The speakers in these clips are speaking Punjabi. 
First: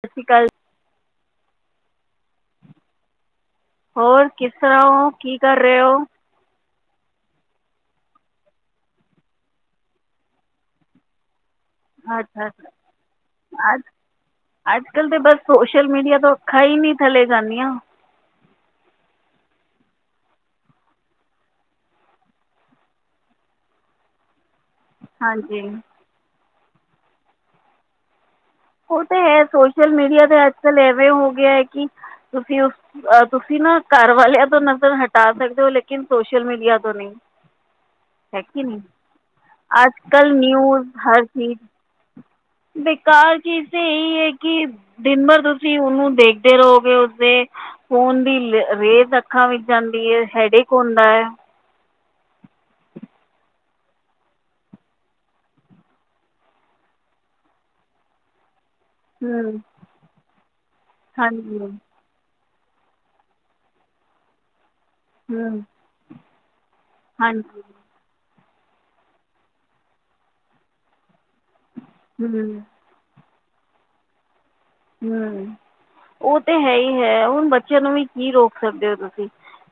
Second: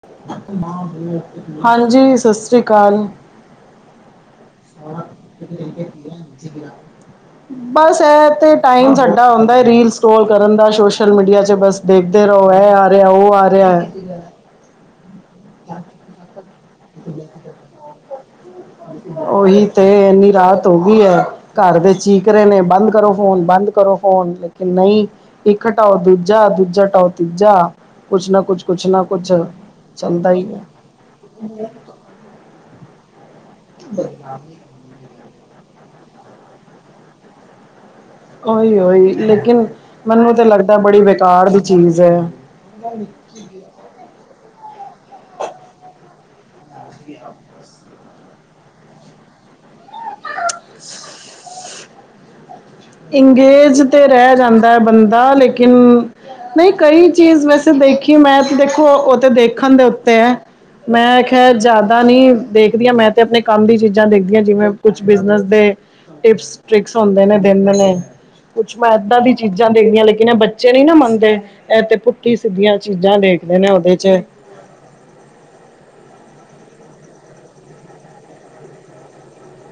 ਸਤਿ ਸ਼੍ਰੀ ਅਕਾਲ ਹਾਂਜੀ ਸਤਿ ਸ੍ਰੀ ਅਕਾਲ ਹੋਰ ਕਿਸ ਤਰ੍ਹਾਂ ਹੋ ਕੀ ਕਰ ਰਹੇ ਹੋ [unintelligible] ਬਸ ਇਹ ਤੇ ਟਾਈਮ ਸਾਡਾ ਹੁੰਦਾ ਰੀਲ ਸਟੋਲ ਕਰਨ ਦਾ ਸੋਸ਼ਲ ਮੀਡੀਆ ਚ ਬਸ ਦੇਖਦੇ ਅੱਛਾ ਰਹੋ ਅੱਛਾ ਇਹ ਆ ਰਿਹਾ ਉਹ ਆ ਰਿਹਾ ਅੱਜ ਹੈ ਅੱਜ ਕਲ ਤੇ ਬਸ ਸੋਸ਼ਲ ਮੀਡੀਆ ਤੋਂ ਅਖਾ ਹੀ ਨਹੀਂ ਥੱਲੇ ਜਾਂਦੀਆਂ ਉਹੀ ਤੇ ਇੰਨੀ ਰਾਤ ਹੋ ਗਈ ਆ। ਘਰ ਦੇ ਚੀਕ ਰਹੇ ਨੇ ਬੰਦ ਕਰੋ ਫੋਨ ਬੰਦ ਕਰੋ ਫੋਨ ਲੇਕਿਨ ਨਹੀਂ। ਹਾਂਜੀ ਇੱਕ ਹਟਾਓ ਦੂਜਾ ਦੂਜਾ ਹਟਾਓ ਤੀਜਾ ਕੁਛ ਨਾ ਕੁੱਛ ਉਹ ਤੇ ਹੈ ਸੋਸ਼ਲ ਮੀਡੀਆ ਤੇ ਅੱਜਕਲ ਐਵੇਂ ਹੋ ਗਿਆ ਹੈ ਕਿ- ਤੁਸੀਂ ਉਸ ਤੁਸੀਂ ਨਾ ਘਰ ਵਾਲਿਆਂ ਤੋਂ ਨਜ਼ਰ ਹਟ ਟਾ ਸਕਦੇ ਹੋ ਲੇਕਿਨ ਸੋਸ਼ਲ ਮੀਡੀਆ ਤੋਂ ਨੀ। ਹੈ ਕੀ ਉਹੀ ਨਹੀਂ ਉਹੀ ਲੇਕਿਨ ਮੈਨੂੰ ਅੱਜਕਲਲ ਤਾਂ ਲੱਗਦਾ ਨਿਊਜ਼ ਬੜੀ ਹਰ ਬੇਕਾਰ ਚੀਜ਼ ਦੀ ਚੀਜ਼ ਐ। ਬੇਕਾਰ ਚੀਜ਼ ਤਾਂ ਇਹੀ ਹੈ ਕਿ, ਦਿਨ ਭਰ ਤੁਸੀਂ ਉਹਨੂੰ ਦੇਖ ਦੇ ਰਹੋਗੇ ਉਦੇ, ਫੋਨ ਦੀ ਰੇਜ਼ ਅੱਖਾਂ ਵਿੱਚ ਆਂਦੀ ਏ ਹੈਡੇਕ ਹੁੰਦਾ ਏ। ਇੰਗੇਜ ਤੇ ਰਹਿ ਜਾਂਦਾ ਹੈ ਬੰਦਾ ਲੇਕਿਨ ਨਹੀਂ ਕਈ ਚੀਜ਼ ਵੈਸੇ ਦੇਖੀ ਮੈਂ ਦੇਖੋ ਉਹ ਤੇ ਹੂੰ ਦੇਖਣ ਦੇ ਉੱਤੇ ਹੈ ਮੈਂ ਖਿਆ ਹਾਂਜੀ ਜ਼ਿ ਆਦਾ ਨੀ ਦੇਖਦੀ ਆਂ ਮੈਂ ਤੇ ਆਪਣੇ ਕੰਮ ਦੀ ਚੀਜ਼ਾਂ ਦੇਖਦੀ ਆ ਜਿਵੇਂ ਕੁਛ ਬਿਜਨਸ ਹੂੰ ਦੇ, ਟਿਪਸ ਟ੍ਰਿਕਸ ਹੁੰਦੇ ਨੇ। ਹਾਂਜੀ ਦਿੰਦੇ ਕੁਛ ਮੈਂ ਏਦਾਂ ਦੀ ਚੀਜ਼ਾਂ ਦੇਖਦੀ ਆ ਲੇਕਿਨ ਇਹ ਬੱਚੇ ਨੀ ਨਾ ਮੰਨਦੇ ਇਹ ਤੇ ਪੁੱਠੀ ਹੂੰ ਸਿੱਧੀਆਂ ਚੀਜ਼ਾਂ ਦੇੇਖਦੇ ਨੇ ਉਹਦੇ ਚ। ਹੂੰ ਉਹ ਤੇ ਹੈ ਹੀ ਹੈ ਹੁਣ ਬੱਚਿਆਂ ਨੂੰ ਵੀ ਕੀ ਰੋਕ ਸਕਦੇ ਹੋ ਤੁਸੀਂ।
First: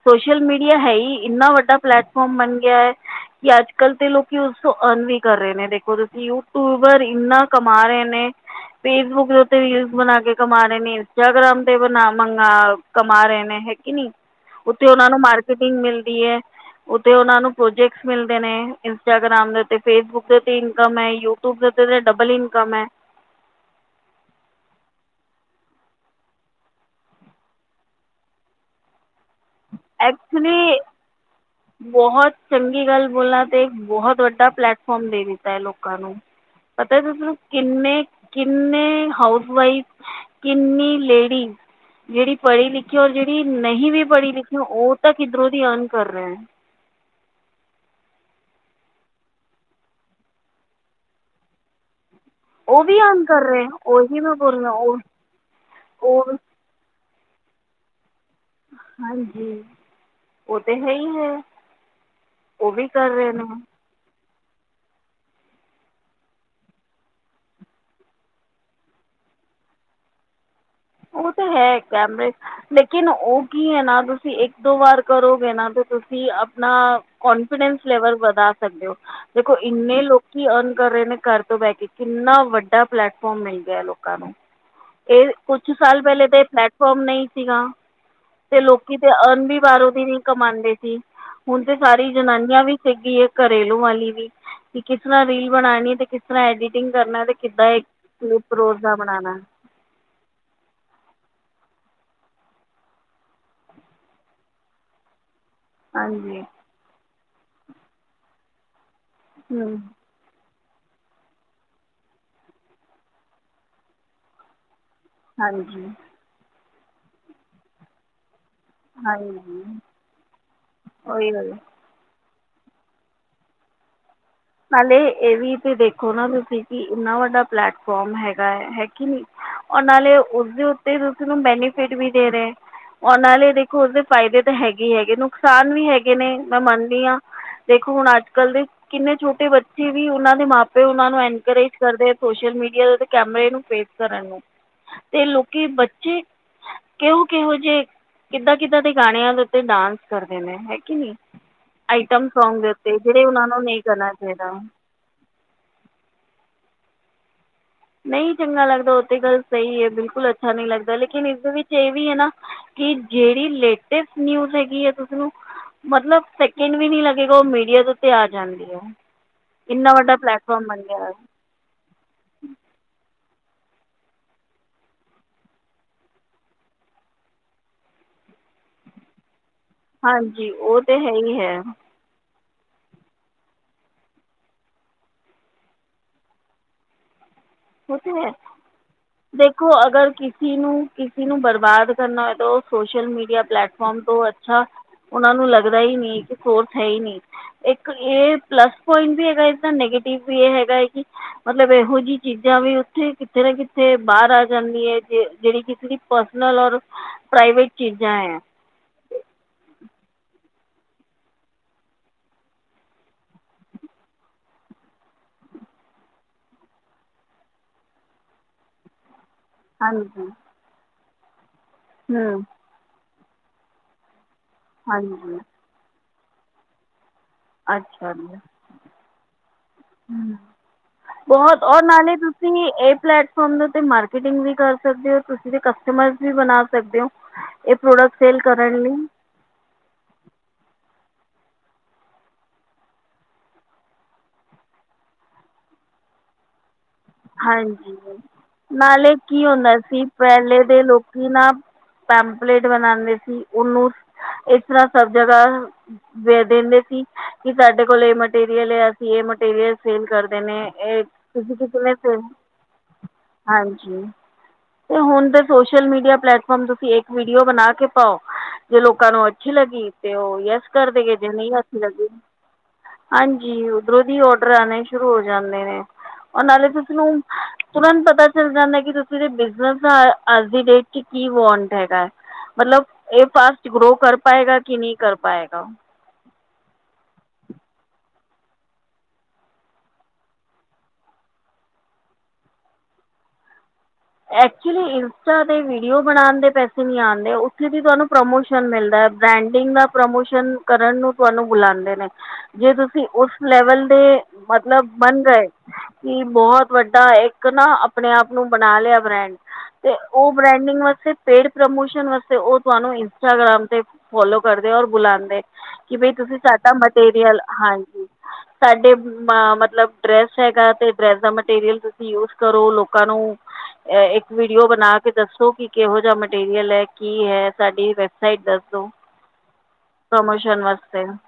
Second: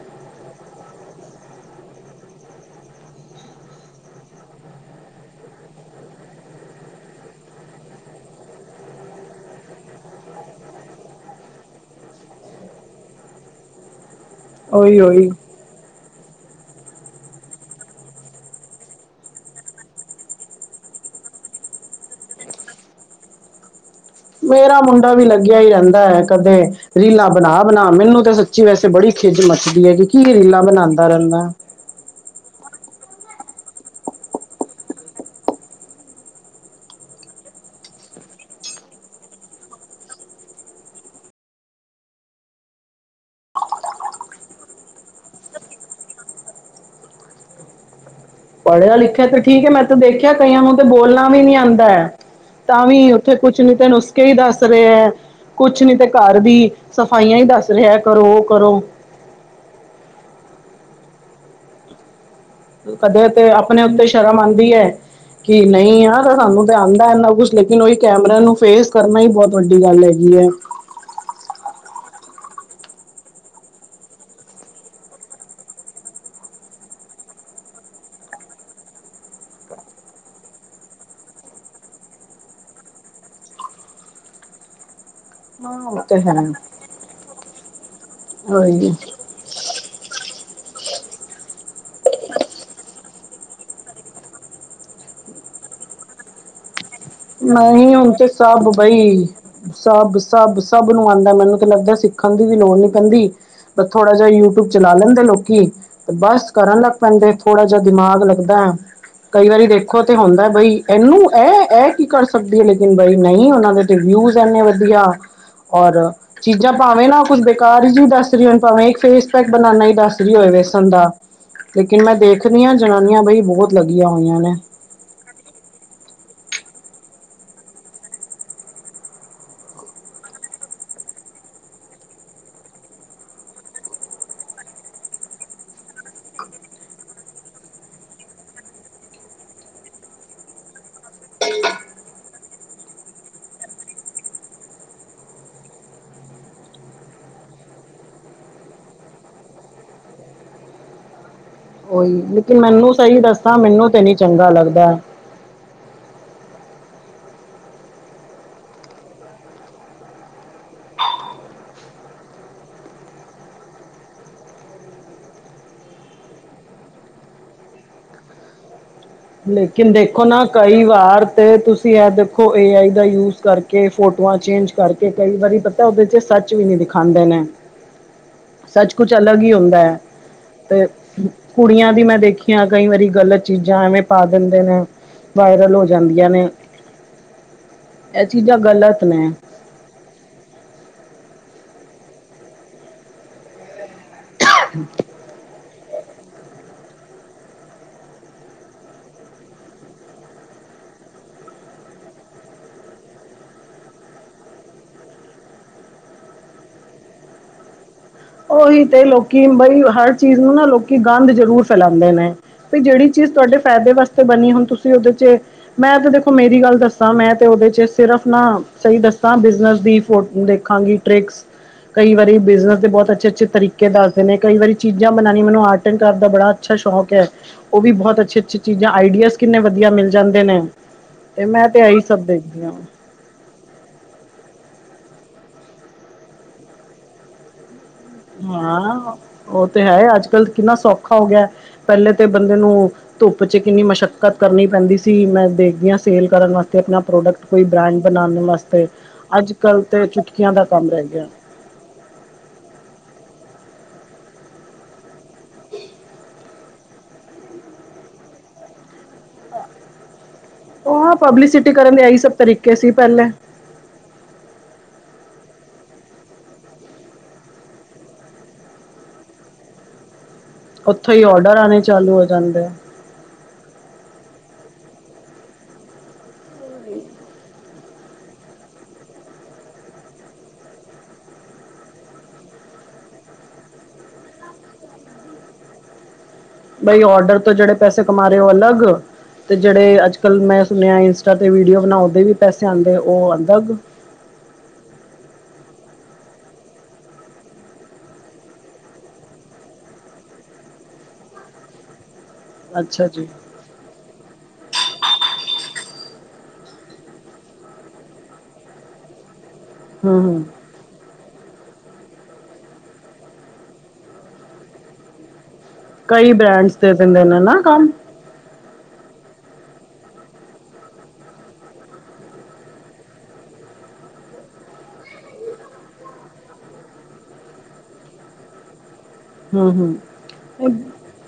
ਸੋਸ਼ਲ ਮੀਡੀਆ ਹੈ ਹੀ ਇੰਨਾ ਵੱਡਾ ਪਲੈਟਫਾਰਮ ਬਣ ਗਿਆ ਐ। ਕਿ ਅੱਜਕੱਲ ਤੇ ਲੋਕੀ ਉਸ ਤੋਂ ਅਰਨ ਵੀ ਕਰ ਰਹੇ ਨੇ ਦੇਖੋ ਤੁਸੀਂ ਯੂਟਿਊਬਰ ਇੰਨਾ ਕਮਾ ਰਹੇ ਨੇ। ਫੇਸਬੁੱਕ ਦੇ ਉੱਤੇ ਵੀ ਬਣਾ ਕੇ ਕਮਾ ਰਹੇ ਨੇ ਇੰਸਟਾਗ੍ਰਾਮ ਤੇ ਬਣਾ ਮੰਗ ਕਮਾ ਰਹੇ ਨੇ ਹੈ ਕੀ ਨੀ। ਉਤੇ ਉਹੀ ਉਹਨਾਂ ਨੂੰ ਉਹੀ ਮਾਰਕੀਟਿੰਗ ਮਿਲਦੀ ਐ। ਉਤੇ ਉਹਨਾਂ ਨੂੰ ਪ੍ਰੋਜੈਕਟਸ ਮਿਲਦੇ ਨੇ ਇੰਸਟਾਗ੍ਰਾਮ ਦੇ ਉਤੇ ਫੇਸਬੁੱਕ ਇਨਕਮ ਐ ਯੂਟਿਊਬ ਦੇ ਉੱਤੇ ਤੇ ਡਬਲ ਇਨਕਮ ਐ। ਮੇਰਾ ਮੁੰਡਾ ਵੀ ਲੱਗਿਆ ਹੀ ਰਹਿੰਦਾ ਹੈ ਕਦੇ, ਰੀਲਾਂ ਬਣਾ-ਬਣਾ ਮੈਨੂੰ ਤਾਂ ਸੱਚੀ ਵੈਸੇ ਬੜੀ ਖਿਝ ਮੱਚਦੀ ਹੈ ਕਿ ਕੀ ਇਹ ਰੀਲਾਂ ਐਕਚੁਲੀ ਬਣਾਦਾ ਰਹਿੰਦਾ। ਬਹੁਤ ਚੰਗੀ ਗੱਲ ਬੋਲਣਾ ਤੇ ਬਹੁਤ ਵੱਡਾ ਪਲੈਟਫਾਰਮ ਦੇ ਦਿੱਤਾ ਹੈ ਲੋਕਾਂ ਨੂੰ। ਪਤਾ ਜਿਸਨੂੰ ਕਿੰਨੇ, ਕਿੰਨੇ ਹਾਊਸ ਵਾਈਫ ਕਿੰਨੀ ਲੇਡੀ- ਜਿਹੜੀ ਪੜ੍ਹੀ ਲਿਖੀ ਔਰ ਜਿਹੜੀ ਨਹੀਂ ਵੀ ਪੜ੍ਹੀ ਲਿਖੀ ਉਹ ਤਾਂ ਕਿੱਧਰੋਂ ਦੀ ਅਰਨ ਕਰ ਰਿਹਾ। ਪੜ੍ਹਿਆ ਲਿਖਿਆ ਤੇ ਠੀਕ ਹੈ ਮੈਂ ਤੇ ਦੇਖਿਆ ਕਈਆਂ ਨੂੰ ਤੇ ਬੋਲਣਾ ਵੀ ਨੀ ਆਂਦਾ। ਉਹ ਤਾਂ ਵੀ ਅਰਨ ਉੱਥੇ ਕਰ ਕੁਛ ਰਹੇ ਨੀ ਤੇ ਉਹੀ ਨੁਸਖੇ ਹੀ ਮੈਂ ਦੱਸ ਬੋਲ ਰਹੀ ਰਹੇ ਉਹ ਹੈ ਕੁਛ ਨੀ ਤੇ ਉਹ ਘਰ ਵੀ ਸਫਾਈਆਂ ਹੀ ਦੱਸ ਰਿਹਾ ਕਰੋ ਉਹ ਕਰੋ। ਹਾਂਜੀ, ਉਹ ਤੇ ਹੈ ਹੀ ਹੈ। ਉਹ ਵੀ ਕਰ ਕਦੇ ਰਹੇ ਤੇ ਨੇ ਆਪਣੇ ਉੱਤੇ ਸ਼ਰਮ ਆਂਦੀ ਏ। ਕਿ ਨਹੀਂ ਯਾਰ ਸਾਨੂੰ ਤੇ ਆਂਦਾ ਇੰਨਾ ਕੁਛ ਲੇਕਿਨ ਉਹੀ ਕੈਮਰਾ ਨੂੰ ਫੇਸ ਕਰਨਾ ਹੀ ਬਹੁਤ ਵੱਡੀ ਗੱਲ ਹੈਗੀ ਐ। ਉਹ ਤਾਂ ਹੈ ਕੈਮਰੇ ਲੇਕਿਨ ਉਹ ਕੀ ਹੈ ਨਾ ਤੁਸੀਂ ਇੱਕ-ਦੋ ਵਾਰ ਕਰੋਗੇ ਨਾ ਤੇ ਤੁਸੀਂ ਆਪਣਾ ਕਨਫੀਡੈਂਸ ਲੈਵਲ ਵਧਾ ਸਕਦੇ ਹੋ। ਦੇਖੋ ਇੰਨੇ ਲੋਕੀ ਅਰਨ ਕਰ ਰਹੇ ਨੇ ਘਰ ਤੋਂ ਬਹਿ ਕੇ ਕਿੰਨਾ ਵੱਡਾ ਪਲੈਟਫੋਮ ਮਿਲ ਗਿਆ ਲੋਕਾਂ ਨੂੰ। ਇਹ- ਕੁਛ ਹਾਂ ਉਹ ਸਾਲ ਤੇ ਪਹਿਲੇ ਤਾਂ ਹੈ ਇਹ ਪਲੈਟਫਾਰਮ ਨਹੀਂ ਸੀਗਾ, ਤੇ ਉਹੀ ਲੋਕੀ ਤੇ ਅਰਨ ਵੀ ਬਾਹਰੋਂ ਦੀ ਕਮਾਂਦੇ ਸੀ। ਹੁਣ ਤੇ ਸਾਰੀ ਜਨਾਨੀਆਂ ਵੀ ਸਿੱਖਗੀ ਏ। ਘਰੇਲੂ ਵਾਲੀ ਵੀ, ਕਿ ਕਿਸ ਤਰ੍ਹਾਂ ਰੀਲ ਬਣਾਣੀ ਹੈ ਤੇ ਕਿਸ ਤਰ੍ਹਾਂ ਐਡਿਟ ਐਕਟਿੰਗ ਕਰਨਾ ਤੇ ਕਿੱਦਾਂ ਇੱਕ ਲੂਪ ਰੋਜ਼ ਦਾ ਬਣਾਂਣਾ। ਸਭ-ਸਭ, ਸਭ ਨੂੰ ਆਂਦਾ, ਮੈਨੂੰ ਤੇ ਲੱਗਦਾ ਸਿੱਖਣ ਦੀ ਵੀ ਲੋੜ ਨੀ ਪੈਂਦੀ ਪਰ ਥੋੜਾ ਜਿਹਾ ਯੂ-ਟੂਬ ਚਲਾ ਲੈਂਦੇ ਲੋਕੀ ਤੇ ਹਾਂਜੀ ਬਸ ਕਰਨ ਲੱਗ ਪੈਂਦੇ ਥੋੜਾ ਜਿਹਾ ਦਿਮਾਗ ਲੱਗਦਾ। ਕਈ ਵਾਰੀ ਹੂੰ ਦੇਖੋ ਤੇ ਹੁੰਦਾ ਬਈ, ਇਹਨੂੰ ਇਹ-ਇਹ ਕੀ ਕਰ ਸਕਦੀਆ ਨੇ, ਲੇਕਿਨ ਬਾਈ ਨਹੀਂ, ਉਹਨਾਂ ਦੇ ਤੇ ਵਿਊਜ਼ ਐਨੇ ਵਧੀਆ। ਹਾਂਜੀ ਔਰ ਚੀਜ਼ਾਂ ਭਾਵੇਂ ਨਾ ਕੁੱਝ ਬੇਕਾਰ ਜੀ ਦੱਸ ਤੇ ਜਿਵੇਂ ਹੁਣ ਭਾਵੇਂ ਇੱਕ ਫੇਸ ਪੈਕ ਹਾਂਜੀ ਬਨਾਨਾ ਈ ਦੱਸ ਰਹੀ ਹੋਏ, ਵੇਸਣ ਦਾ ਉਹੀ ਉਹੀ ਲੇਕਿਨ ਮੈਂ ਦੇਖਨੀ ਆ, ਜ਼ਨਾਨੀਆਂ ਬਈ ਬਹੁਤ ਲੱਗੀਆਂ ਹੋਈਆਂ ਨੇ। ਨਾਲੇ ਇਹ ਵੀ ਤੇ ਦੇਖੋ ਨਾ ਤੁਸੀਂ ਕਿ ਇੰਨਾ ਵੱਡਾ ਪਲੇੈਟਫੋਮ ਹੈਗਾ, ਹੈ ਕਿ ਨੀ। ਔਰ ਨਾਲੇ ਉਹਦੇ ਉੱਤੇ ਤੁਸੀਂ ਨੂੰ ਬੈਨੀਫਿਟ ਵੀ ਦੇ ਰਹੇ। ਔਰ ਨਾਲੇ ਦੇਖੋ ਉਸਦੇ ਫ਼ਾਇਦੇ ਤਾਂ ਹੈਗੇ ਹੀ ਹੈਗੇ। ਨੁਕਸਾਨ ਵੀ ਹੈਗੇ ਨੇ, ਮੈਂ ਮੰਨਦੀ ਆ ਦੇਖੋ ਹੁਣ ਅੱਜ-ਕੱਲ੍ਹ ਦੇ ਕਿੰਨੇ ਛੋਟੇ ਛੋਟੇ ਬੱਚੇ ਵੀ ਉਨ੍ਹਾਂ ਦੇ ਮਾਪੇ ਉਨ੍ਹਾਂ ਨੂੰ ਐਂਕਰੇਜ ਕਰਦੇ। ਸੋਸ਼ਲ ਮੀਡੀਆ ਦੇ ਉੱਤੇ ਕੈਮਰੇ ਨੂੰ ਫੇਸ ਕਰਨ ਨੂੰ। ਤੇ ਲੋਕੀ ਬੱਚੇ, ਕਿਹੋ-ਕਿਹੋ ਜੇ ਕਿੱਦਾਂ-ਕਿੱਦਾਂ ਦੇ ਗਾਣਿਆਂ ਦੇ ਉੱਤੇ ਡਾਂਸ ਕਰਦੇ ਨੇ, ਹੈ ਕਿ ਨੀ। ਉਹੀ, ਲੇਕਿਨ ਮੈਨੂੰ ਸਹੀ ਦੱਸਾਂ, ਨੂੰ ਨਹੀਂ ਮੈਨੂੰ ਤੇ ਕਰਨਾ ਨੀ ਚੰਗਾ ਚਾਹੀਦਾ ਲੱਗਦਾ। ਨਹੀਂ ਚੰਗਾ ਲੱਗਦਾ, ਉਹ ਤੇ ਗੱਲ ਸਹੀ ਏ ਬਿਲਕੁਲ ਅੱਛਾ ਨਹੀਂ ਲੱਗਦਾ। ਲੇਕਿਨ ਇਸਦੇ ਵਿੱਚ ਇਹ ਵੀ ਏ ਨਾ। ਠੀਕ ਜਿਹੜੀ ਲੇਟੈਸ ਨਿਊਜ ਹੈਗੀ ਏ, ਉਸਨੂੰ ਮਤਲਬ ਸੈਕਿੰਡ ਵੀ ਨੀ ਲੱਗੇਗਾ, ਉਹ ਮੀਡੀਆ ਦੇ ਉਤੇ ਆ ਜਾਂਦੀ ਆ। ਲੇਕਿਨ ਦੇਖੋ ਨਾ, ਕਈ ਵਾਰ ਤੇ ਤੁਸੀਂ ਇਹ ਦੇਖੋ, ਏ ਆਈ ਦਾ ਯੂਜ ਕਰ ਕੇ ਫੋਟੋਆਂ ਚੇਂਜ ਕਰਕੇ, ਕਈ ਵਾਰੀ ਪਤਾ ਉਹਦੇ 'ਚ ਸੱਚ ਵੀ ਨੀ ਦਿਖਾਂਦੇ ਨੇ। ਸੱਚ ਕੁਚ ਅਲੱਗ ਈ ਹੁੰਦਾ ਹਾਂਜੀ ਉਹ ਤੇ ਤਾਂ ਹੈ ਹੀ ਹੈ ਕੁੜੀਆਂ ਦੀ ਮੈਂ ਦੇਖੀ ਜਾਂ ਕਈ ਵਾਰੀ ਗ਼ਲਤ ਚੀਜ਼ਾਂ ਐਵੇਂ ਪਾ ਦਿੰਦੇ ਨੇ, ਵਾਇਰਲ ਹੋ ਜਾਂਦੀਆਂ ਨੇ। ਉਹ ਤੇ ਇਹ ਹੈ। ਦੇਖ ਚੀਜ਼ਾਂ ਗ਼ਲਤ ਨੇ ਦੇਖੋ, ਅਗਰ ਕਿਸੀ ਨੂੰ, ਕਿਸੀ ਨੂੰ ਬਰਬਾਦ ਕਰਨਾ ਹੋਏ ਤਾਂ ਉਹ ਸੋਸ਼ਲ ਮੀਡੀਆ ਪਲੇੈਟਫਾਮ ਤੋਂ ਅੱਛਾ [inaudible] ਉਹਨਾ ਨੂੰ ਲੱਗਦਾ ਈ ਨੀ ਕਿ ਕੋਰਸ ਹੈ ਈ ਨਹੀਂ। ਇੱਕ ਇਹ ਪਲੱਸ ਪੁਆਇੰਟ ਵੀ ਹੈਗਾ ਏਦਾ, ਨੈਗੇਟਿਵ ਵੀ ਇਹ ਹੈਗਾ ਏ ਕਿ, ਮਤਲਬ ਇਹੋ ਜਿਹੀ ਚੀਜ਼ਾਂ ਵੀ ਉੱਥੇ ਕਿੱਥੇ ਨਾ ਕਿੱਥੇ ਬਾਹਰ ਆ ਜਾਂਦੀ ਐ। ਜਿਹੜੀ ਕਿਸੇ ਦੀ ਪਰਸਨਲ ਔਰ ਪ੍ਰਾਈਵੇਟ ਚੀਜ਼ਾਂ ਆ। ਉਹੀ ਤੇ ਲੋਕੀ ਹੁਣ ਬਈ, ਹਰ ਚੀਜ਼ ਨੂੰ ਨਾ ਲੋਕੀ ਗੰਦ ਜ਼ਰੂਰ ਫੈਲਾਂਦੇ ਨੇ। ਪ‌ਈ ਜਿਹੜੀ ਚੀਜ਼ ਤੁਹਾਡੇ ਫ਼ਾਇਦੇ ਵਾਸਤੇ ਬਣੀ, ਹੁਣ ਤੁਸੀਂ ਉਹਦੇ 'ਚ ਮੈਂ ਤੇ ਦੇਖੋ, ਮੇਰੀ ਗੱਲ ਦੱਸਾਂ ਮੈਂ ਤੇ ਉਹਦੇ 'ਚ ਸਿਰਫ ਨਾ ਸਹੀ ਦੱਸਾਂ, ਬਿਜ ਬਿਜ਼ਨਸ ਦੀ ਫੋ ਹਾਂਜੀ ਦੇਖਾਂਗੀ ਟ੍ਰਿਕਸ, ਕਈ ਵਾਰੀ ਹੂੰ ਬਿਜ਼ਨਸ ਦੇ ਬਹੁਤ ਅੱਛੇ-ਅੱਛੇ ਤਰੀਕੇ ਦੱ ਮੈਂ ਕਈ ਵਾਰੀ ਚੀਜ਼ਾਂ ਹਾਂਜੀ ਬਨਾਂਨੀ, ਮੈਨੂੰ ਆਰਟ ਐਂਡ ਕਰਾਫਟ ਦਾ ਬੜਾ ਅੱਛਾ ਸ਼ੌਕ ਐ। ਉਹ ਵੀ ਅੱਛਾ ਬਹੁਤ ਜੀ ਅੱਛੀ-ਅੱਛੀ ਚੀਜ਼ਾਂ, ਆਈਡੀਆਸ ਕਿੰਨੇ ਵਧੀਆ ਮਿਲ ਜਾਂਦੇ ਨੇ। ਤੇ ਬਹੁਤ, ਮੈਂ ਤੇ ਔਰ ਇਹੀ ਨਾਲੇ ਸਭ ਦੇਖਦੀ ਤੁਸੀਂ ਹਾਂ। ਇਹ ਫਲੈਟ ਕੰਮ ਦਾ ਤੇ ਮਾਰਕੀਟਿੰਗ ਵੀ ਕਰ ਸਕਦੇ ਓ ਤੁਸੀ, ਕਸਟਮਰ ਵੀ ਬਣਾ ਸਕਦੇ ਓ। ਇਹ ਪ੍ਰੋਡਕਟ ਸੇਲ ਕਰਨ ਲਈ ਹਾਂ, ਉਹ ਤੇ ਹੈ, ਅੱਜ-ਕੱਲ੍ਹ ਕਿੰਨਾ ਸੌਖਾ ਹੋ ਗਿਆ, ਪਹਿਲੇ ਤੇ ਬੰਦੇ ਨੂੰ ਧੁੱਪ 'ਚ ਕਿੰਨੀ ਮਸ਼ੱਕਤ ਕਰਨੀ ਪੈਂਦੀ ਸੀ। ਮੈਂ ਦੇਖਦੀ ਆ ਸੇਲ ਕਰਨ ਵਾ ਤੇ ਆਪਣਾ ਪ੍ਰੋਡਕਟ ਕੋਈ ਹਾਂਜੀ ਬ੍ਰਾਂਡ ਬਣਾਉਣ ਵਾਸਤੇ, ਨਾਲੇ ਕੀ ਹੁੰਦਾ ਅੱਜ-ਕੱਲ੍ਹ ਸੀ ਤੇ ਚੁਟਕੀਆਂ ਪਹਿਲੇ ਦਾ ਦੇ ਕੰਮ ਰਹਿ ਲੋਕ ਗਿਆ। ਨਾ ਪੈਂਪਲੇਟ ਬਣਾਂਦੇ ਸੀ, ਉਹਨੂੰ ਇਸ ਤਰ੍ਹਾਂ ਸਭ ਜਗ੍ਹਾ ਦੇ ਦਿੰਦੇ ਸੀ, ਕੀ ਸਾਡੇ ਕੋਲ਼ ਇਹ ਮਟੀਰੀਅਲ ਆ ਇਹ ਮਟੀਰੀਅਲ ਸੇਲ ਕਰਦੇ ਨੇ, ਇਹ ਤੁਸੀਂ ਕਿਸੇ ਨੇ ਇਹ ਸੇਲ ਸਭ ਤਰੀਕੇ ਸੀ ਪਹਿਲੇ। ਹਾਂਜੀ, ਤੇ ਹੁਣ ਤੇ ਸੋਸ਼ਲ ਮੀਡੀਆ ਪਲੇੈਟਫਾਰਮ ਤੁਸੀਂ ਇੱਕ ਵੀਡੀਓ ਬਣਾ ਕੇ ਪਾਓ। ਜੇ ਲੋਕਾਂ ਨੂੰ ਅੱਛੀ ਲੱਗੀ ਤੇ ਉਹ ਯਸ ਕਰ ਉੱਥੋਂ ਦੇਗੇ ਹੀ ਜੇ ਨਹੀਂ ਔਡਰ ਅੱਛੀ ਆਉਣੇ ਲੱਗੀ ਚਾਲੂ ਹੋ ਜਾਂਦੇ ਆ ਹਾਂਜੀ, ਉਧਰੋਂ ਦੀ ਆਰਡਰ ਆਣੇ ਸ਼ੁਰੂ ਹੋ ਜਾਂਦੇ ਨੇ ਉਹ ਨਾਲੇ [unintelligible] ਤੁਰੰਤ ਪਤਾ ਚਲ ਜਾਂਦਾ ਐ ਇਸ ਵੇਲੇ ਬਿਜਨਸ ਦਾ ਅੱਜ ਦੀ ਡੇਟ ਵਿੱਚ ਕੀ ਵਾਂਟ ਹੈਗਾ। ਮਤਲਬ ਇਹ ਫਾਸਟ ਗਰੋ ਕਰ ਪਾਏਗਾ ਕਿ ਨਹੀਂ ਕਰ ਪਾਏਗਾ। ਬਈ ਆਰਡਰ ਤੋਂ ਜਿਹੜੇ ਪੈਸੇ ਕਮਾ ਰਹੇ ਉਹ ਅਲੱਗ ਤੇ ਜਿਹੜੇ ਅੱਜ ਕੱਲ੍ਹ ਮੈਂ ਸੁਣਿਆ ਇੰਸਟਾ ਤੇ ਵੀਡੀਓ ਬਣਾਓ ਊਦੇ ਵੀ ਪੈਸੇ ਆਂਦੇ ਉ ਅਲੱਗ। ਐਕਚੁਲੀ ਇੰਸਟਾ ਤੇ ਵੀਡੀਓ ਬਣਾਣ ਦੇ ਪੈਸੇ ਨਹੀਂ ਆਂਦੇ ਉੱਥੇ ਦੀ ਤੁਹਾਨੂੰ ਪ੍ਰਮੋਸ਼ਨ ਮਿਲਦਾ ਬ੍ਰਾਂਡਿੰਗ ਦਾ ਪ੍ਰਮੋਸ਼ਨ ਕਰਨ ਨੂੰ ਤੁਹਾਨੂੰ ਬੁਲਾਂਦੇ ਨੇ ਜੇ ਤੁਸੀਂ ਅੱਛਾ ਜੀ ਉਸ ਲੈਵਲ ਦੇ ਮਤਲਬ ਬਣ ਗਏ। ਕਿ ਬਹੁਤ ਵੱਡਾ ਇੱਕ ਨਾ ਆਪਣੇ ਆਪ ਨੂੰ ਬਣਾ ਲਿਆ। ਬ੍ਰਾਂਡ, ਤੇ ਹਮ ਉਹ ਹਮ ਬ੍ਰੈਂਡਿੰਗ ਵਾਸਤੇ ਪੇਡ ਪ੍ਰਮੋਸ਼ਨ ਵਾਸਤੇ ਉਹ ਤੁਹਾਨੂੰ ਇੰਸਟਾਗ੍ਰਾਮ ਤੇ ਫੋਲੋ ਕਰਦੇ ਔਰ ਬੁਲਾਂਦੇ ਕਿ ਬਈ ਕਈ ਤੁਸੀਂ ਸਾਡਾ ਬ੍ਰਾਂਡਸ ਦੇ ਦਿੰਦੇ ਮਟੀਰੀਅਲ, ਨੇ ਨਾ ਕੰਮ ਹਾਂਜੀ, ਸਾਡੇ ਮਤਲਬ ਡਰੈਸ ਹੈਗਾ ਤੇ, ਡਰੈਸ ਦਾ ਮਟੀਰੀਅਲ ਤੁਸੀਂ ਯੂਜ ਕਰੋ ਲੋਕਾਂ ਨੂੰ ਇੱਕ ਵੀਡੀਓ ਬਣਾ ਕੇ ਦੱਸੋ ਕਿ ਕਿਹੋ ਜਿਹਾ ਮਟੀਰੀਅਲ ਐ ਕੀ ਐ ਸਾਡੀ ਵੈਬਸਾਈਟ ਦੱਸ ਦੋ। ਹੁੰ, ਹੁੰ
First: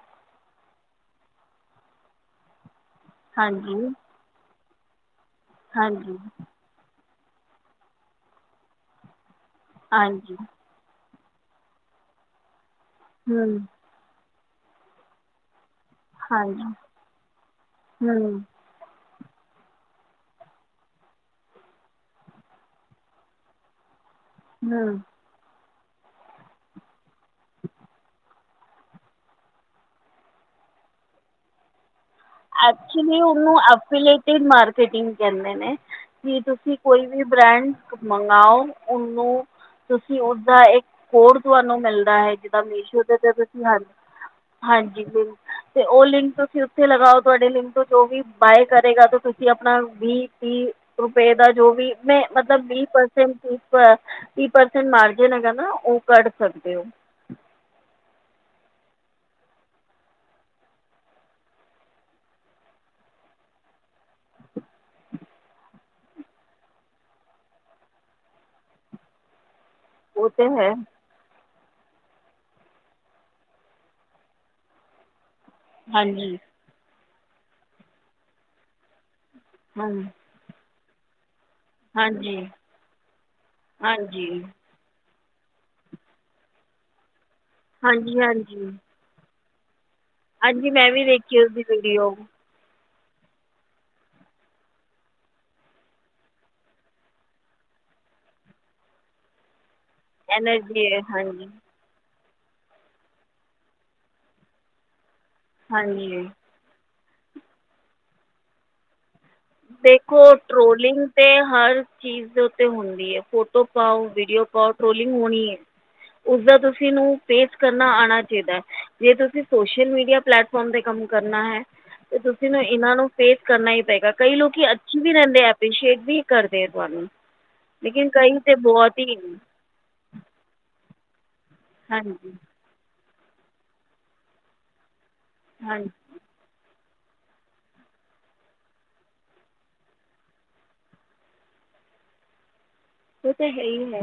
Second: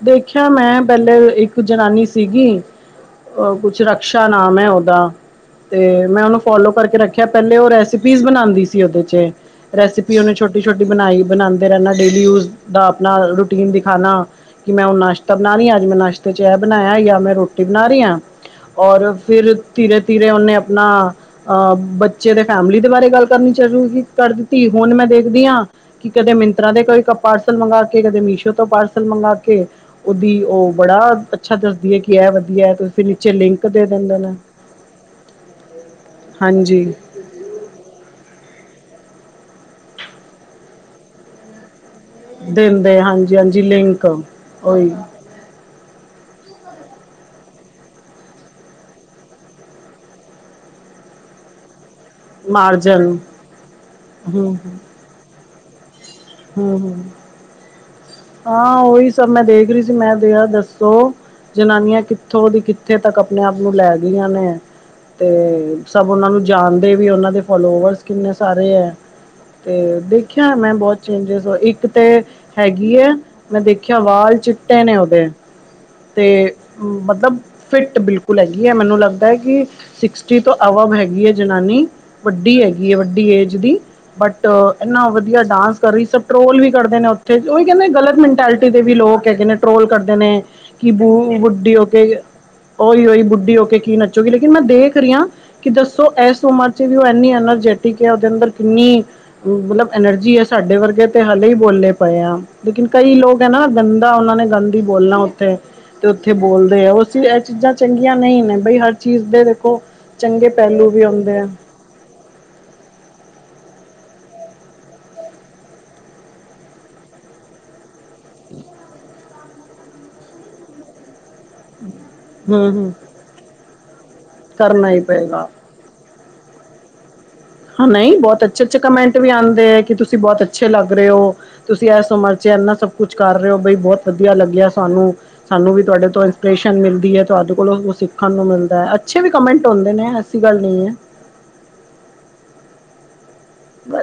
ਦੇਖ ਖਿਆ ਮੈਂ ਪਹਿਲੇ ਇੱਕ ਜਨਾਨੀ ਸੀਗੀ, ਹਾਂਜੀ ਕੁਛ ਰਕਸ਼ [unintelligible] ਨਾਮ ਐ ਉਹਦਾ, ਤੇ ਹਾਂਜੀ ਮੈਂ ਉਹਨੂੰ ਫੋਲੋ ਕਰਕੇ ਰੱਖ ਪਹਿਲੇ ਉਹ ਰੈਸਿਪੀਜ਼ ਬਣਾਂਦੀ ਸੀ ਉਹਦੇ ਚ, ਰੈਸਿਪੀ ਉਹਨੇ ਹਾਂਜੀ ਛੋਟੀ ਛੋਟੀ ਬਣਾਈ ਬਣਾਦੇ ਰਹਣਾ ਡੇਲੀ ਯੂਜ ਦਾ ਆਪਣਾ ਹੂੰ ਰੂਟੀਨ ਦਿਖਾਣਾ ਕਿ ਮੈਂ ਹੁਣ ਨਾਸ਼ ਬਣਾ ਰਹੀ, ਅੱਜ ਮੈਂ ਨਾਸ਼ਤੇ ਚ ਇਹ ਹਾਂਜੀ ਬਣਾਇਆ ਜਾਂ ਮੈਂ ਰੋਟੀ ਬਣਾ ਰਹੀ ਹਾਂ। ਹੂੰ ਔਰ ਫੇਰ ਤੀਰੇ-ਤੀਰੇ ਉਹਨੇ ਆਪਣਾ ਅਹ ਬੱਚੇ ਦੇ ਫੈਮਿਲੀ ਦੇ ਬਾਰੇ ਗੱਲ ਕਰਨੀ ਚ ਕਰ ਦਿੱਤੀ ਹੁਣ ਹੂੰ ਮੈਂ ਦੇਖਦੀ ਹਾਂ ਕਿ ਕਦੇ ਮਿੰਤਰਾਂ ਦੇ ਕੋਈ ਕੱਪਾੜ ਮੰਗਾ ਕੇ ਕਦੇ ਮੀਸ਼ੋ ਤੋਂ ਪਾਰਸਲ ਮੰਗਾ ਕੇ ਉਹਦੀ ਉਹ ਬੜਾ ਅੱਛਾ ਦੱਸਦੀ ਐ ਕਿ ਇਹ ਵਧੀਆ ਤੇ ਫਿਰ ਐਕਚੁਲੀ ਨੀਚੇ ਉਣੁ ਲਿੰਕ ਦੇ ਦਿੰਦੇ ਨੇ ਐਫੀਲੇਟੇਡ ਮਾਰਕਟਿੰਗ ਕਹਿੰਦੇ ਨੇ, ਕਿ ਤੁਸੀਂ ਹਾਂਜੀ ਕੋਈ ਬ੍ਰਾਂਡ ਮੰਗਾਓ ਉਹਨੂੰ ਤੁਸੀਂ ਉਸਦਾ ਇੱਕ ਕੋਡ ਤੁਹਾਨੂੰ ਮਿਲ ਦਾ ਹੈ, ਜਿੱਦਾਂ ਦਿੰਦੇ ਮੀਸ਼ੋ ਤੇ ਤੇ ਹਾਂਜੀ ਤੁਸੀ ਹਾਂਜੀ, ਲਿੰਕ ਉਹੀ ਹਾਂਜੀ ਬਿਲ ਤੇ ਉਹ ਲਿੰਕ ਤੁਸੀਂ ਉੱਥੇ ਲਗਾਓ। ਤੁਹਾਡੇ ਲਿੰਮ ਤੋਂ ਜੋ ਵੀ ਬਾਏ ਕਰੇਗਾ, ਤਾਂ ਤੁਸੀਂ ਆਪਣਾ ਵੀਹ ਤੀਹ ਰੁਪਏ ਦਾ ਜੋ ਵੀ ਮਤਲਬ ਵੀ ਮਾਰਜਨ ਪਰਸੈਂਟ [unintelligible] ਤੀਹ ਹਮ ਪਰਸੈਂਟ ਮਾਰਜਨ ਹੈਗਾ ਨਾ ਉਹ ਕੱਢ ਸਕਦੇ ਹਮ ਹੋ। ਹਮ ਹਾਂ, ਉਓਹੀ ਸਭ ਮੈਂ ਦੇਖ ਰਹੀ ਸੀ, ਮੈਂ ਦਯਾ ਦੱਸੋ? ਜਨਾਨੀਆਂ ਕਿੱਥੋਂ ਦੀ ਕਿੱਥੇ ਤੱਕ ਆਪਣੇ ਆਪ ਨੂੰ ਲੈ ਗਈਆਂ ਨੇ। ਅਤੇ ਸਭ ਉਹਨਾਂ ਨੂੰ ਜਾਣਦੇ ਵੀ ਉਹਨਾਂ ਦੇ ਫੋਲੋਵਰਸ ਕਿੰਨੇ ਸਾਰੇ ਐ। ਤੇ ਉਹ ਤਾਂ ਦੇਖਿਆ ਹੈ ਮੈਂ ਬਹੁਤ ਚੇਂਜਿਸ ਹੋਏ, ਇੱਕ ਤੇ ਗੀ ਹੈ, ਮੈਂ ਦੇਖਿਆ ਵਾਲ ਚਿੱਟੇ ਨੇ ਉਹਦੇ, ਹਾਂਜੀ ਤੇ ਮਤਲਬ ਫਿੱਟ ਬਿਲਕੁਲ ਹੈਗੀ ਐ, ਮੈਨੂੰ ਲੱਗਦਾ ਐ ਕਿ ਹਾਂ ਸਿਕਸਟੀ ਤੋਂ ਅਵਵ ਹੈਗੀ ਐ ਜਨਾਨੀ ਹਾਂਜੀ ਵੱਡੀ ਹੈਗੀ ਐ ਵੱਡੀ ਏਜ ਦੀ, ਹਾਂਜੀ ਬਟ ਇੰਨਾ ਵਧੀਆ ਡਾਂਸ ਕਰ ਰਹੀ, ਸਭ ਟਰੋਲ ਵੀ ਕਰਦੇ ਨੇ ਉੱਥੇ ਉਹਹੀ ਕਹਿੰਦੇ ਗਲਤ ਹਾਂਜੀ ਮੈਂਟੈਲਿਟੀ ਹਾਂਜੀ ਦੇ ਵੀ ਲੋਕ ਹੈਗੇ ਨੇ। ਟੋਲ ਕਰਦੇ ਨੇ ਹਾਂਜੀ ਮੈਂ ਕਿ ਵੀ ਦੇਖੀ ਉਸਦੀ ਬੂ-ਬੁੱਡੀ ਹੋ ਕੇ ਵੀਡੀਓ ਉਓਹੀ ਉਹੀ ਬੁੱਢੀ ਹੋ ਕੇ ਕੀ ਨੱਚੋਗੀ, ਲੇਕਿਨ ਮੈਂ ਦੇਖ ਰਹੀ ਹਾਂ। ਕਿ ਦੱਸੋ ਇਸ ਉਮਰ ਚ ਵੀ ਉਹ ਇੰਨੀ ਐਨਰਜੈਟਿਕ ਐ, ਉਹਦੇ ਅੰਦਰ ਕਿੰਨੀ ਮਤਲਬ ਐਨਰਜੀ ਹੈ ਸਾਡੇ ਹੈ ਵਰਗੇ ਤੇ ਹਲੇੇ ਹਾਂਜੀ ਹੀ ਬੋਲੇ ਪਏ ਆ ਲੇਕਿਨ ਕਈ ਲੋਕ ਹੈ ਨਾ ਗੰਦਾ ਉਹਨਾਂ ਨੇ ਗੰਦੀ ਬੋਲਣਾ ਤੇ ਹਾਂਜੀ ਉੱਥੇ ਬੋਲਦੇ ਆ ਉਸ ਇਹ ਚੀਜ਼ਾਂ ਚੰਗੀਆਂ ਨਹੀਂ ਨੇ ਬਈ ਹਰ ਚੀਜ਼ ਦੇ ਦੇਖੋ ਚੰਗੇ ਪਹਿਲੂ ਟਰੋਲਿੰਗ ਵੀ ਤੇ ਆਉਂਦੇ ਆ ਹਰ ਚੀਜ਼ ਦੇ ਉੱਤੇ ਹੁੰਦੀ ਹੈ ਫੋਟੋ ਪਾਓ ਵੀਡੀਓ ਪਾਓ ਟਰੋਲਿੰਗ ਹੋਣੀ ਹੈ ਉਸਦਾ ਤੁਸੀਂ ਨੂੰ ਪੇਸਟ ਕਰਨਾ ਆਣਾ ਚਾਈਦਾ ਜੇ ਤੁਸੀਂ ਸੋਸ਼ਲ ਮੀਡੀਆ ਪਲੇੈਟਫਾਰਮ ਤੇ ਕੰਮ ਕਰਨਾ ਹੈ ਤੇ ਤੁਸੀਂ ਨੂੰ ਹੂੰ ਹੂੰ ਇਹਨਾਂ ਨੂੰ ਫੇਸ ਕਰਨਾ ਹੀ ਪਏਗਾ ਕਈ ਲੋਕੀ ਕਰਨਾ ਹੀ ਅੱਛੀ ਵੀ ਰਹਿੰਦੇ ਪਏਗਾ ਆ ਅਭਿਸ਼ੇਕ ਵੀ ਕਰਦੇ ਆ ਤੁਹਾਨੂੰ ਹ ਲੇਕਿਨ ਨਹੀਂ ਕਈ ਬੋਤ ਤਾਂ ਅੱਛੇ ਅੱਛੇ ਬਹੁਤ ਹੀ ਕਮੈਂਟ ਵੀ ਆਂਦੇ ਹੈ ਕਿ ਤੁਸੀਂ ਤੁਸੀਂ ਬੋਤ ਅੱਛੇ ਲੱਗ ਰਹੇ ਹੋ ਤੁਸੀਂ ਇਹ ਹਾਂਜੀ ਸਮਰਚ ਐਨਾ ਸਭ ਕੁਛ ਕਰ ਰਹੇ ਹੋ ਬਈ ਬੋਤ ਵਧੀਆ ਲੱਗਿਆ ਸਾਨੂੰ ਸਾਨੂੰ ਵੀ ਹਾਂਜੀ ਤੁਹਾਡੇ ਤੋਂ ਮਿਲਦੀ ਹੈ ਤੁਹਾਡੇ ਕੋਲੋਂ ਸਿੱਖਣ ਨੂੰ ਮਿਲਦਾ ਅੱਛੇ ਵੀ ਕਮੈਂਟ ਹੋਂਦੇ ਨੇ ਐਸੀ ਗੱਲ ਨਹੀਂ ਹੈ ਉਹ ਤਾਂ ਹੈ ਹੀ ਹੈ,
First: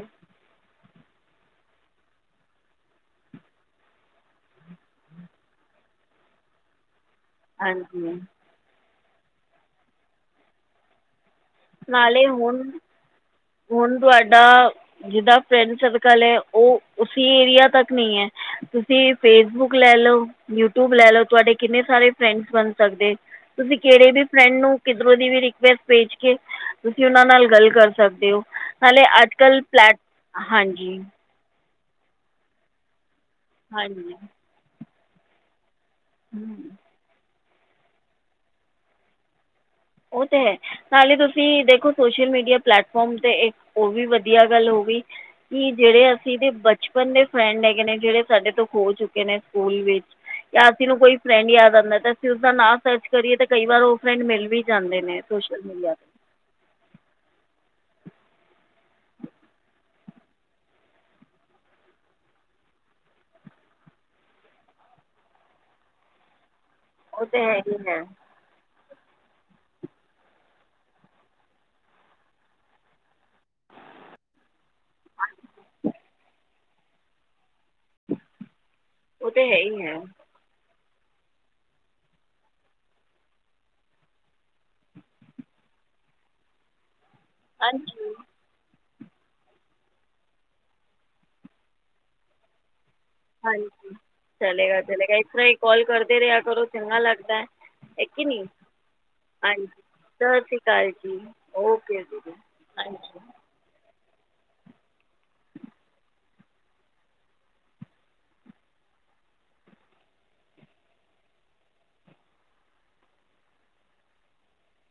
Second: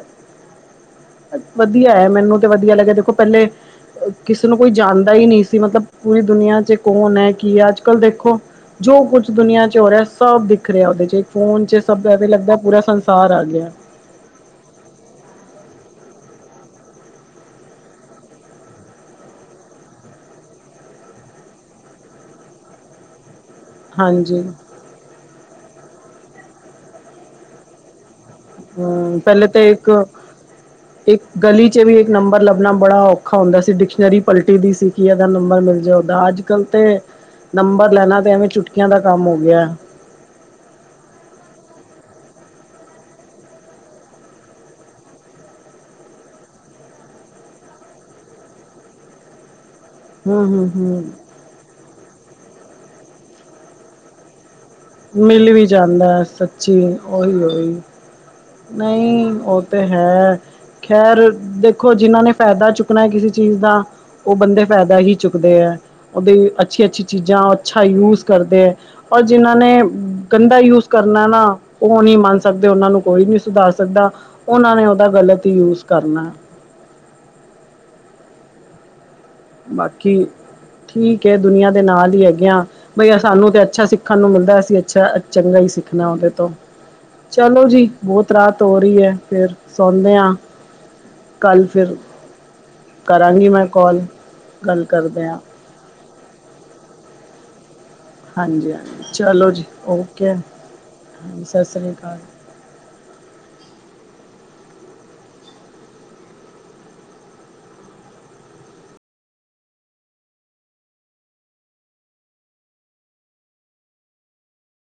ਵਧੀਆ ਹੈ ਮੈਨੂੰ ਤੇ ਵਧੀਆ ਲੱਗਿਆ ਦੇਖੋ ਪੈਲੇ ਕਿਸੇ ਨੂੰ ਕੋਈ ਜਾਣਦਾ ਹੀ ਨਹੀਂ ਸੀ ਮਤਲਬ ਪੂਰੀ ਦੁਨੀਆਂ ਚ ਕੌਣ ਹੈ ਕੀ ਅੱਜ ਕੱਲ ਹਾਂਜੀ ਦੇਖੋ ਜੋ ਕੁੱਛ ਦੁਨੀਆਂ ਚ ਹੋ ਰਿਹਾ ਸਭ ਦਿਖ ਰਿਹਾ ਉਹਦੇ ਚ ਫੋਨ ਸਭ ਦਾ ਤੇ ਨਾਲੇ ਲੱਗਦਾ ਹੁਣ ਪੂਰਾ ਸੰਸਾਰ ਆ ਗਿਆ ਹੁਣ ਤੁਹਾਡਾ, ਜਿਦਾ ਫਰੈਂਡ ਸਰਕਲ ਹੈ ਉਹ ਉਸੀ ਏਰੀਆ ਤੱਕ ਨਹੀਂ ਹੈ ਤੁਸੀਂ ਫੇਸਬੁੱਕ ਲੈ ਲਓ ਯੂਟਿਊਬ ਲੈ ਲਓ ਤੁਹਾਡੇ ਕਿੰਨੇ ਸਾਰੇ ਫਰੈਂਡਸ ਬਣ ਸਕਦੇ ਤੁਸੀਂ ਕਿਹੜੇ ਵੀ ਹਾਂਜੀ ਫਰੈਂਡ ਨੂੰ ਕਿਧਰੋਂ ਦੀ ਵੀ ਰਿਕੁਐਸਟ ਭੇਜ ਕੇ ਤੁਸੀਂ ਉਹਨਾਂ ਨਾਲ ਗੱਲ ਕਰ ਸਕਦੇ ਹੋ ਹਾਲੇ ਹਮ ਅੱਜ ਪਹਿਲੇ ਤਾਂ ਕੱਲ੍ਹ ਪਲੈਟ ਇੱਕ ਹਾਂਜੀ ਇੱਕ ਗਲੀ ਚ ਵੀ ਇੱਕ ਨੰਬਰ ਲੱਭਣਾ ਬੜਾ ਔਖਾ ਹੁੰਦਾ ਸੀ ਹਾਂਜੀ ਡਿਕਸ਼ਨਰੀ ਪਲਟੀ ਦੀ ਸੀ ਕਿ ਇਹਦਾ ਨੰਬਰ ਮਿਲ ਜਾਓ ਅੱਜ ਕਲ ਹੂੰ। ਤੇ ਨੰਬਰ ਲੈਣਾ ਤੇ ਐਵੇਂ ਚੁਟਕੀਆਂ ਦਾ ਕੰਮ ਹੋ ਗਿਆ ਉਹ ਤੇ ਹੈ ਨਾਲੇ ਤੁਸੀਂ ਦੇਖੋ ਸੋਸ਼ਲ ਮੀਡੀਆ ਪਲੇੈਟਫੋਮ ਤੇ ਇੱਕ ਹੋ ਵੀ ਵਧੀਆ ਗੱਲ ਹੋ ਗਈ ਕਿ ਜਿਹੜੇ ਅਸੀਂ ਦੇ ਬਚਪਨ ਦੇ ਫਰੈਂਡ ਹੈਗੇ ਨੇ ਜਿਹੜੇ ਸਾਡੇ ਤੋਂ ਹੋ ਚੁੱਕੇ ਨੇ ਸਕੂਲ ਵਿੱਚ ਹੂੰ ਹੂੰ ਜਾਂ ਅਸੀਂ ਨੂੰ ਹੂੰ ਕੋਈ ਫਰੈਂਡ ਯਾਦ ਆਂਦਾ ਤੇ ਅਸੀਂ ਉਸਦਾ ਨਾਂ ਸਰਚ ਕਰੀਏ ਤੇ ਕਈ ਵਾਰ ਉਹ ਫਰੈਂਡ ਮਿਲ ਵੀ ਜਾਂਦੇ ਨੇ ਮਿਲ ਸੋਸ਼ਲ ਵੀ ਮੀਡੀਆ ਜਾਂਦਾ 'ਤੇ ਹੈ ਸੱਚੀ ਉਓਹੀ ਉਓਹੀ ਨਹੀਂ ਉਹ ਤੇ ਹੈ ਖੈਰ ਦੇਖੋ ਜਿਨਾਂ ਨੇ ਫ਼ਾਇਦਾ ਚੁੱਕਣਾ ਹੈ ਕਿਸੇ ਚੀਜ਼ ਦਾ ਉਹ ਬੰਦੇ ਫਾਇਦਾ ਹੀ ਚੁੱਕਦੇ ਹੈ ਉਹਦੀ ਅੱਛੀ ਅੱਛੀ ਉਹ ਤਾਂ ਚੀਜ਼ਾਂ ਹੈ ਹੀ ਅੱਛਾ ਹੈ ਯੂਜ ਕਰਦੇ ਹੈ ਔਰ ਜਿਹਨਾ ਨੇ ਗੰਦਾ ਯੂਜ ਕਰਨਾ ਨਾ ਉਹ ਨਹੀਂ ਮੰਨ ਸਕਦੇ ਉਹਨਾਂ ਨੂੰ ਕੋਈ ਨੀ ਸੁਧਾਰ ਸਕਦਾ ਉਹਨਾਂ ਨੇ ਉਹਦਾ ਗਲਤ ਹੀ ਯੂਜ ਕਰਨਾ ਉਹ ਤਾਂ ਹੈ ਹੀ ਹੈ ਬਾਕੀ ਠੀਕ ਹੈ ਦੁਨੀਆਂ ਦੇ ਨਾਲ ਹੀ ਹੈਗੇ ਆ ਬਈ ਸਾਨੂੰ ਤੇ ਅੱਛਾ ਸਿੱਖਣ ਨੂੰ ਮਿਲਦਾ ਅਸੀਂ ਅੱਛਾ ਚੰਗਾ ਹੀ ਸਿੱਖਣਾ ਉਹਦੇ ਤੋਂ ਚਲੋ ਜੀ ਹਾਂਜੀ ਬੋਤ ਫਿਰ ਸੌਂਦੇ ਹਾਂ ਕੱਲ ਫਿਰ ਕਰਾਂਗੀ ਮੈਂ ਹਾਂਜੀ ਕਾਲ ਚਲੇਗਾ ਗੱਲ ਚਲੇਗਾ ਕਰਦੇ ਇਸ ਹਾਂ ਤਰ੍ਹਾਂ ਹੀ ਕਾਲ ਕਰਦੇ ਰਿਹਾ ਕਰੋ ਚੰਗਾ ਲੱਗਦਾ ਹੈ ਨ ਹਾਂਜੀ ਹਾਂਜੀ ਚਲੋ ਜੀ ਹਾਂਜੀ ਓਕੇ ਸਤਿ ਸ਼੍ਰੀ ਅਕਾਲ ਜੀ ਹਾਂਜੀ ਸਤਿ ਸ਼੍ਰੀ ਅਕਾਲ ਓਕੇਜੀ ਅੱਛਾ